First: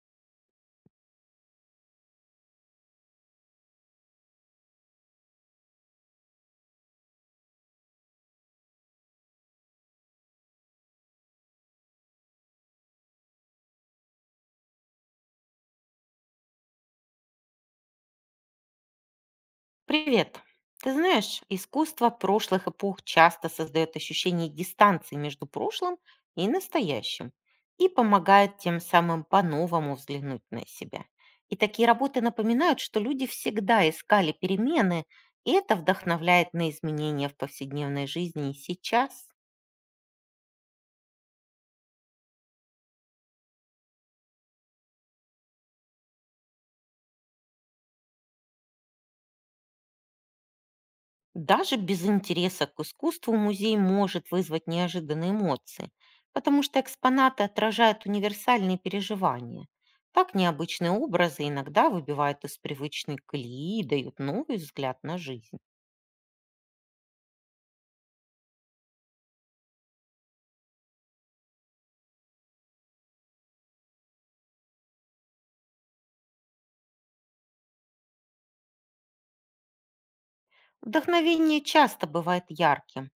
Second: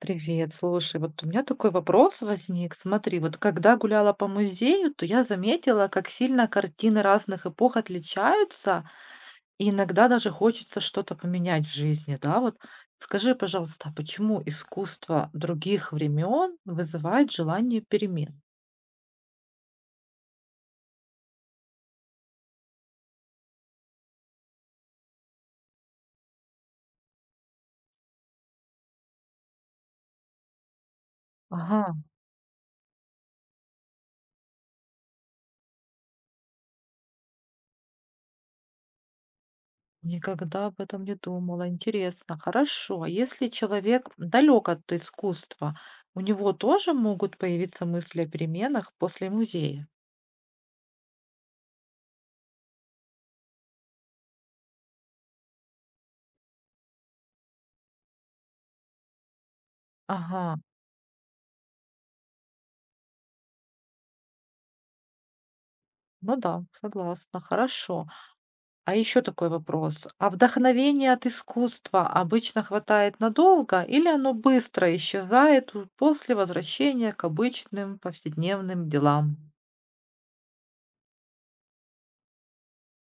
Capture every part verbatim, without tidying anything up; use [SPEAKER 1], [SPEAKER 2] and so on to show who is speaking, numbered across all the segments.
[SPEAKER 1] Привет, слушай, вот у меня такой вопрос возник. Смотри, вот когда гуляла по музею, то я заметила, как сильно картины разных эпох отличаются, и иногда даже хочется что-то поменять в жизни, да? Вот скажи, пожалуйста, а почему искусство других времен вызывает желание перемен?
[SPEAKER 2] Привет. Ты знаешь, искусство прошлых эпох часто создает ощущение дистанции между прошлым и настоящим и помогает тем самым по-новому взглянуть на себя. И
[SPEAKER 1] Ага,
[SPEAKER 2] такие работы напоминают, что люди всегда искали перемены, и это вдохновляет на изменения в повседневной жизни и сейчас.
[SPEAKER 1] никогда об этом не думала. Интересно. Хорошо. а Если человек далек от искусства, у него тоже могут появиться мысли о переменах после музея?
[SPEAKER 2] Даже без интереса к искусству музей может вызвать неожиданные эмоции, потому что экспонаты отражают универсальные переживания. Так
[SPEAKER 1] Ага.
[SPEAKER 2] необычные образы иногда выбивают из привычной колеи и дают новый взгляд на жизнь.
[SPEAKER 1] Ну да, согласна, хорошо. А еще такой вопрос. А вдохновение от искусства обычно хватает надолго или оно быстро исчезает у- после возвращения к обычным повседневным делам?
[SPEAKER 2] Вдохновение часто бывает ярким,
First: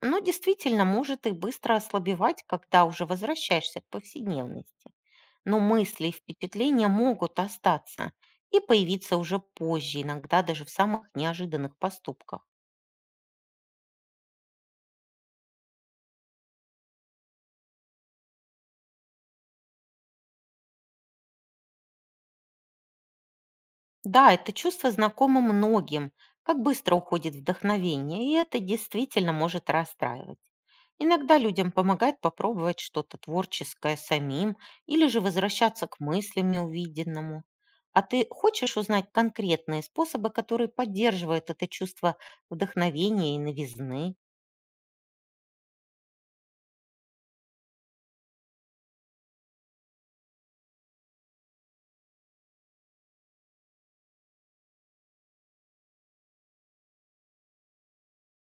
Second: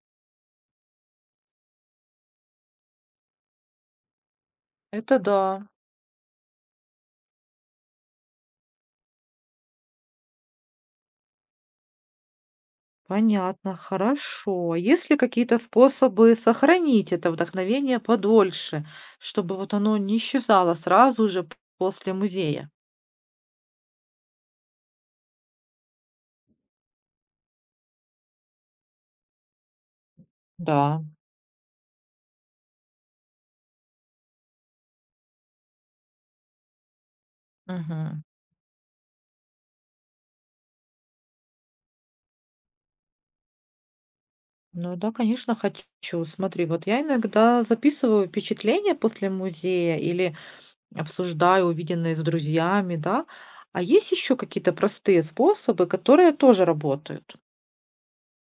[SPEAKER 2] но действительно может и быстро ослабевать, когда уже возвращаешься к повседневности.
[SPEAKER 1] Это
[SPEAKER 2] Но
[SPEAKER 1] да,
[SPEAKER 2] мысли и впечатления могут остаться и появиться уже позже, иногда даже в самых неожиданных поступках.
[SPEAKER 1] понятно, хорошо. Есть ли какие-то способы сохранить это вдохновение подольше, чтобы вот оно не исчезало сразу же п- после музея?
[SPEAKER 2] Да, это чувство знакомо многим. Как быстро уходит вдохновение, и это действительно может расстраивать.
[SPEAKER 1] Да.
[SPEAKER 2] Иногда людям помогает попробовать что-то творческое самим или же возвращаться к мыслям неувиденному. А
[SPEAKER 1] Мгм.
[SPEAKER 2] ты хочешь узнать конкретные способы, которые поддерживают это чувство вдохновения и новизны?
[SPEAKER 1] Ну да, конечно, хочу. Смотри, вот я иногда записываю впечатления после музея или обсуждаю увиденное с друзьями, да. А есть еще какие-то простые способы, которые тоже работают?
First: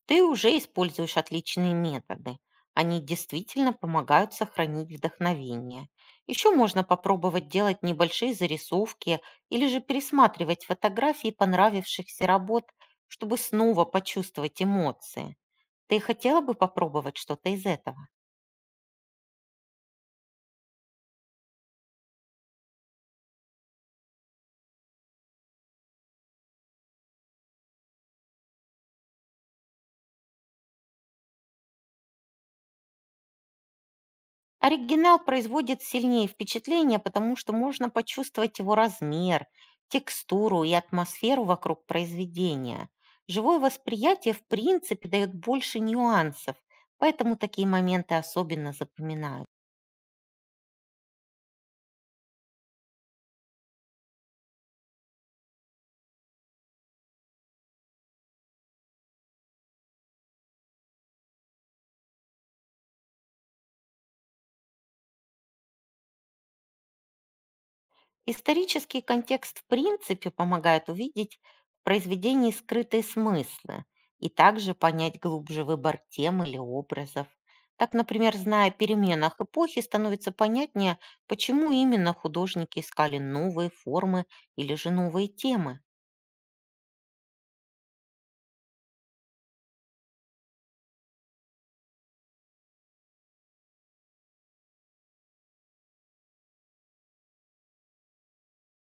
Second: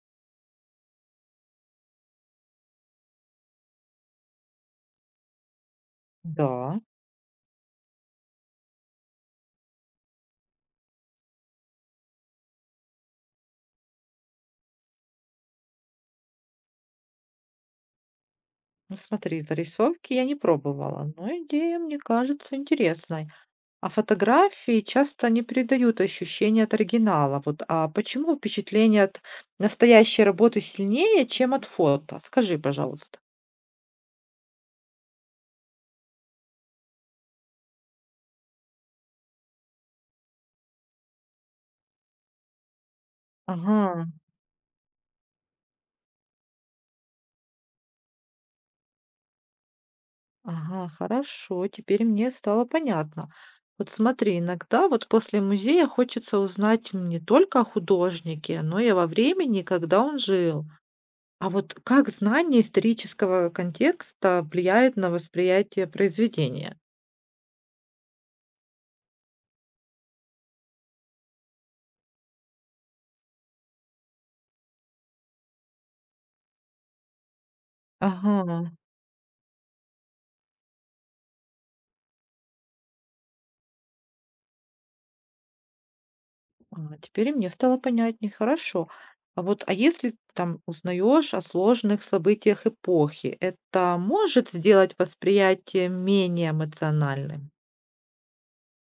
[SPEAKER 2] Ты уже используешь отличные методы. Они действительно помогают сохранить вдохновение. Еще
[SPEAKER 1] Да.
[SPEAKER 2] можно попробовать делать небольшие зарисовки или же пересматривать фотографии понравившихся работ, чтобы снова почувствовать эмоции. Ты хотела бы попробовать что-то из этого?
[SPEAKER 1] Ну смотри, зарисовки я не пробовала, но идея мне кажется интересной. А фотографии часто не передают ощущение от оригинала. Вот, а почему впечатление от настоящей работы сильнее, чем от фото? Скажи, пожалуйста.
[SPEAKER 2] Оригинал производит сильнее впечатление, потому что можно почувствовать его размер, текстуру и атмосферу вокруг произведения. Живое
[SPEAKER 1] Ага.
[SPEAKER 2] восприятие, в принципе, дает больше нюансов, поэтому такие моменты особенно запоминаются.
[SPEAKER 1] Ага, хорошо, теперь мне стало понятно. Вот смотри, иногда вот после музея хочется узнать не только о художнике, но и во времени, когда он жил. А вот как знание исторического контекста влияет на восприятие произведения?
[SPEAKER 2] Исторический контекст в принципе помогает увидеть в произведении скрытые смыслы и также понять глубже выбор тем или образов. Так, например,
[SPEAKER 1] Ага,
[SPEAKER 2] зная о переменах эпохи, становится понятнее, почему именно художники искали новые формы или же новые темы.
[SPEAKER 1] а, теперь и мне стало понятнее, хорошо. А вот, а если там узнаешь о сложных событиях эпохи, это может сделать восприятие менее эмоциональным?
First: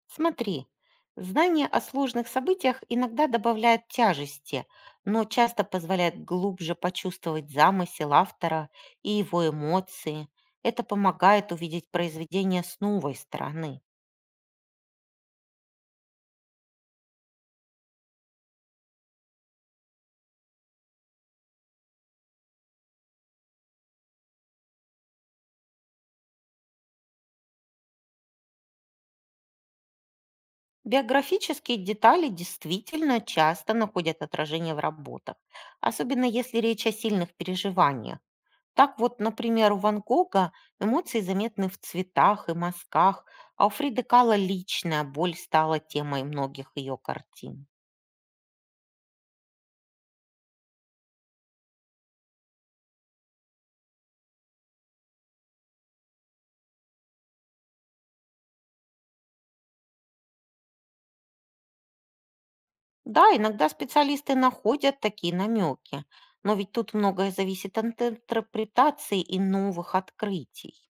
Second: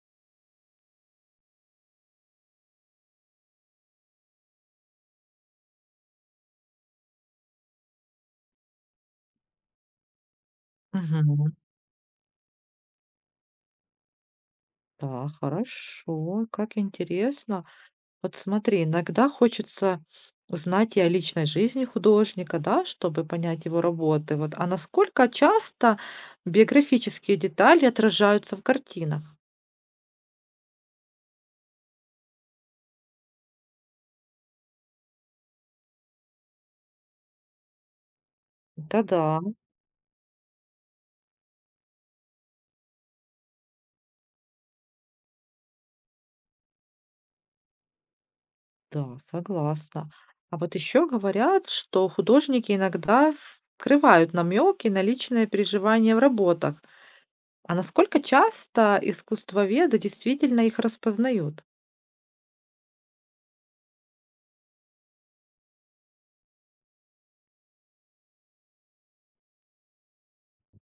[SPEAKER 2] Смотри, знание о сложных событиях иногда добавляет тяжести, но часто позволяет глубже почувствовать замысел автора и его эмоции. Это помогает
[SPEAKER 1] Мгм.
[SPEAKER 2] увидеть произведение с новой стороны.
[SPEAKER 1] Да, хорошо, как интересно. Вот смотри, иногда хочется узнать и о личной жизни художника, да, чтобы понять его работы. Вот, а насколько часто биографические детали отражаются в картинах?
[SPEAKER 2] Биографические детали действительно часто находят отражение в работах, особенно если речь о сильных переживаниях. Так
[SPEAKER 1] Да,
[SPEAKER 2] вот,
[SPEAKER 1] да,
[SPEAKER 2] например, у Ван Гога эмоции заметны в цветах и мазках, а у Фриды Кала личная боль стала темой многих ее картин.
[SPEAKER 1] да, согласна. А вот еще говорят, что художники иногда скрывают намеки на личные переживания в работах. А насколько часто искусствоведы действительно их распознают?
[SPEAKER 2] Да, иногда специалисты находят такие намеки, но ведь тут многое зависит от интерпретации и новых открытий.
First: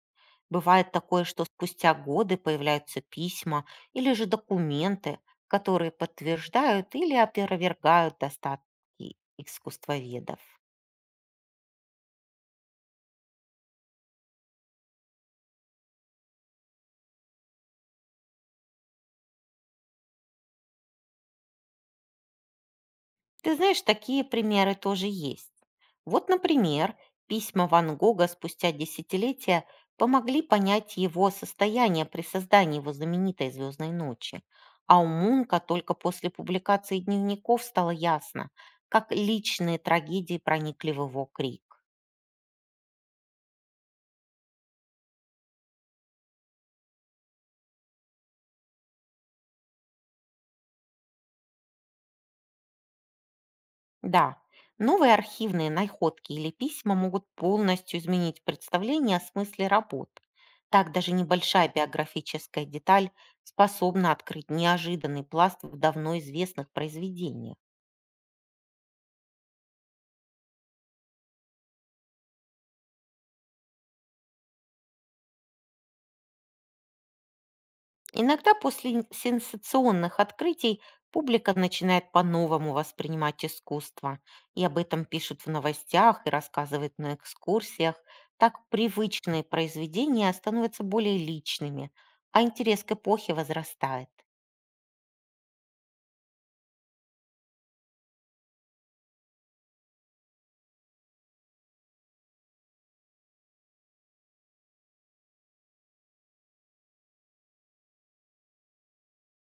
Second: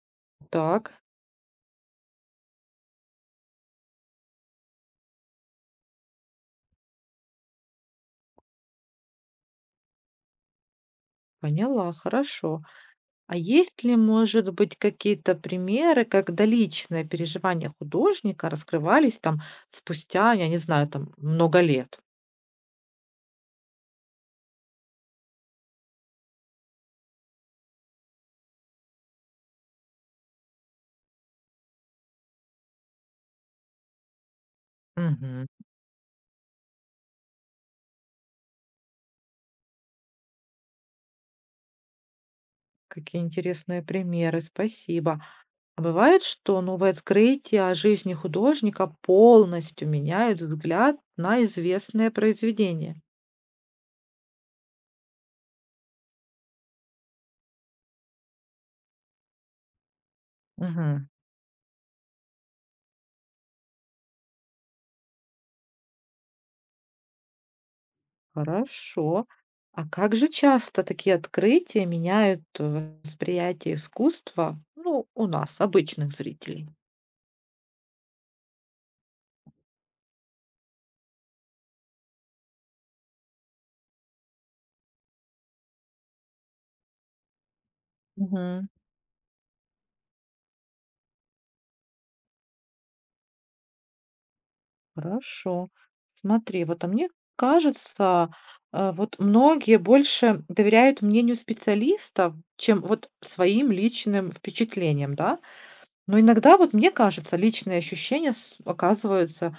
[SPEAKER 2] Бывает
[SPEAKER 1] Так,
[SPEAKER 2] такое, что спустя годы появляются письма или же документы, которые подтверждают или опровергают достатки искусствоведов.
[SPEAKER 1] поняла, хорошо. А есть ли, может быть, какие-то примеры, когда личные переживания художника раскрывались там спустя, я не знаю, там много лет?
[SPEAKER 2] Ты знаешь, такие примеры тоже есть. Вот, например, письма Ван Гога спустя десятилетия помогли понять его состояние при создании его знаменитой «Звездной ночи». А у
[SPEAKER 1] Мгм.
[SPEAKER 2] Мунка только после публикации дневников стало ясно, как личные трагедии проникли в его крик.
[SPEAKER 1] Какие интересные примеры, спасибо. А бывает, что новые открытия о жизни художника полностью меняют взгляд на известное произведение?
[SPEAKER 2] Да, новые архивные находки или письма могут полностью изменить представление о смысле работ. Так
[SPEAKER 1] Мгм.
[SPEAKER 2] даже небольшая биографическая деталь способна открыть неожиданный пласт в давно известных произведениях.
[SPEAKER 1] Хорошо. А как же часто такие открытия меняют э, восприятие искусства, ну, у нас, обычных зрителей?
[SPEAKER 2] Иногда после н- сенсационных открытий публика начинает по-новому воспринимать искусство, и об этом пишут в новостях и рассказывают на экскурсиях. Так
[SPEAKER 1] Мгм.
[SPEAKER 2] привычные произведения становятся более личными, а интерес к эпохе возрастает.
[SPEAKER 1] Хорошо. Смотри, вот, а мне кажется, э, вот многие больше доверяют мнению специалистов, чем вот своим личным впечатлениям, да. Но иногда, вот мне кажется, личные ощущения с оказываются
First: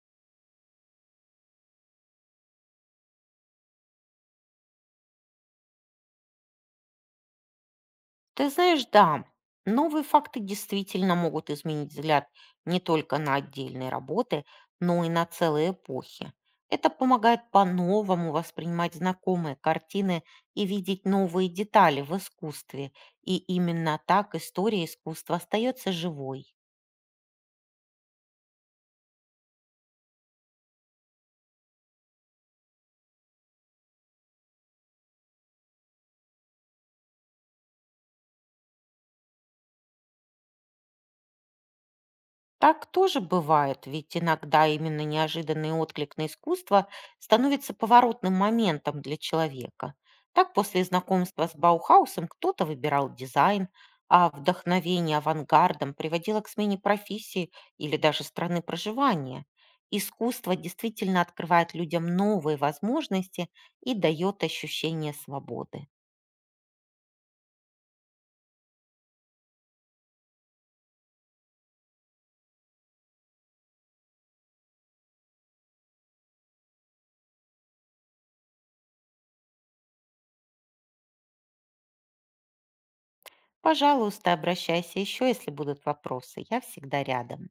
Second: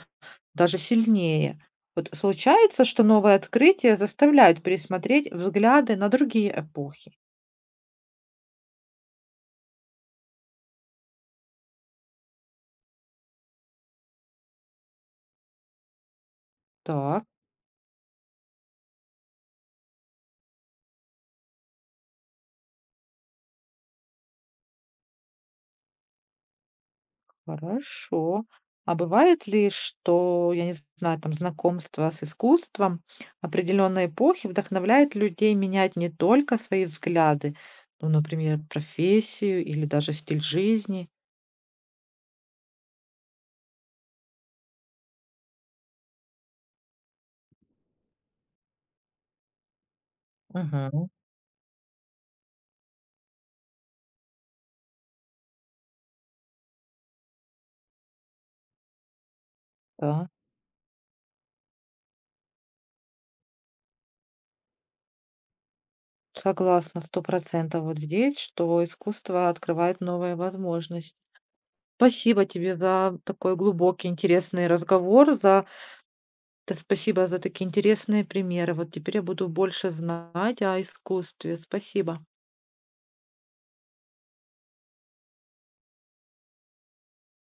[SPEAKER 1] даже сильнее. Вот случается, что новые открытия заставляют пересмотреть взгляды на другие эпохи.
[SPEAKER 2] Ты знаешь, да, новые факты действительно могут изменить взгляд не только на отдельные работы, но и на целые эпохи. Это
[SPEAKER 1] Так.
[SPEAKER 2] помогает по-новому воспринимать знакомые картины и видеть новые детали в искусстве. И именно так история искусства остается живой.
[SPEAKER 1] Хорошо. А бывает ли, что, я не знаю, там знакомство с искусством определенной эпохи вдохновляет людей менять не только свои взгляды, ну, например, профессию или даже стиль жизни?
[SPEAKER 2] Так тоже бывает, ведь иногда именно неожиданный отклик на искусство становится поворотным моментом для человека. Так после
[SPEAKER 1] Мгм.
[SPEAKER 2] знакомства с Баухаусом кто-то выбирал дизайн, а вдохновение авангардом приводило к смене профессии или даже страны проживания.
[SPEAKER 1] Да,
[SPEAKER 2] Искусство действительно открывает людям новые возможности и дает ощущение свободы.
[SPEAKER 1] согласна, сто процентов вот здесь, что искусство открывает новые возможности. Спасибо тебе за такой глубокий, интересный разговор, за т- спасибо за такие интересные примеры. Вот теперь я буду больше знать о искусстве. Спасибо.
[SPEAKER 2] Пожалуйста, обращайся еще, если будут вопросы. Я всегда рядом.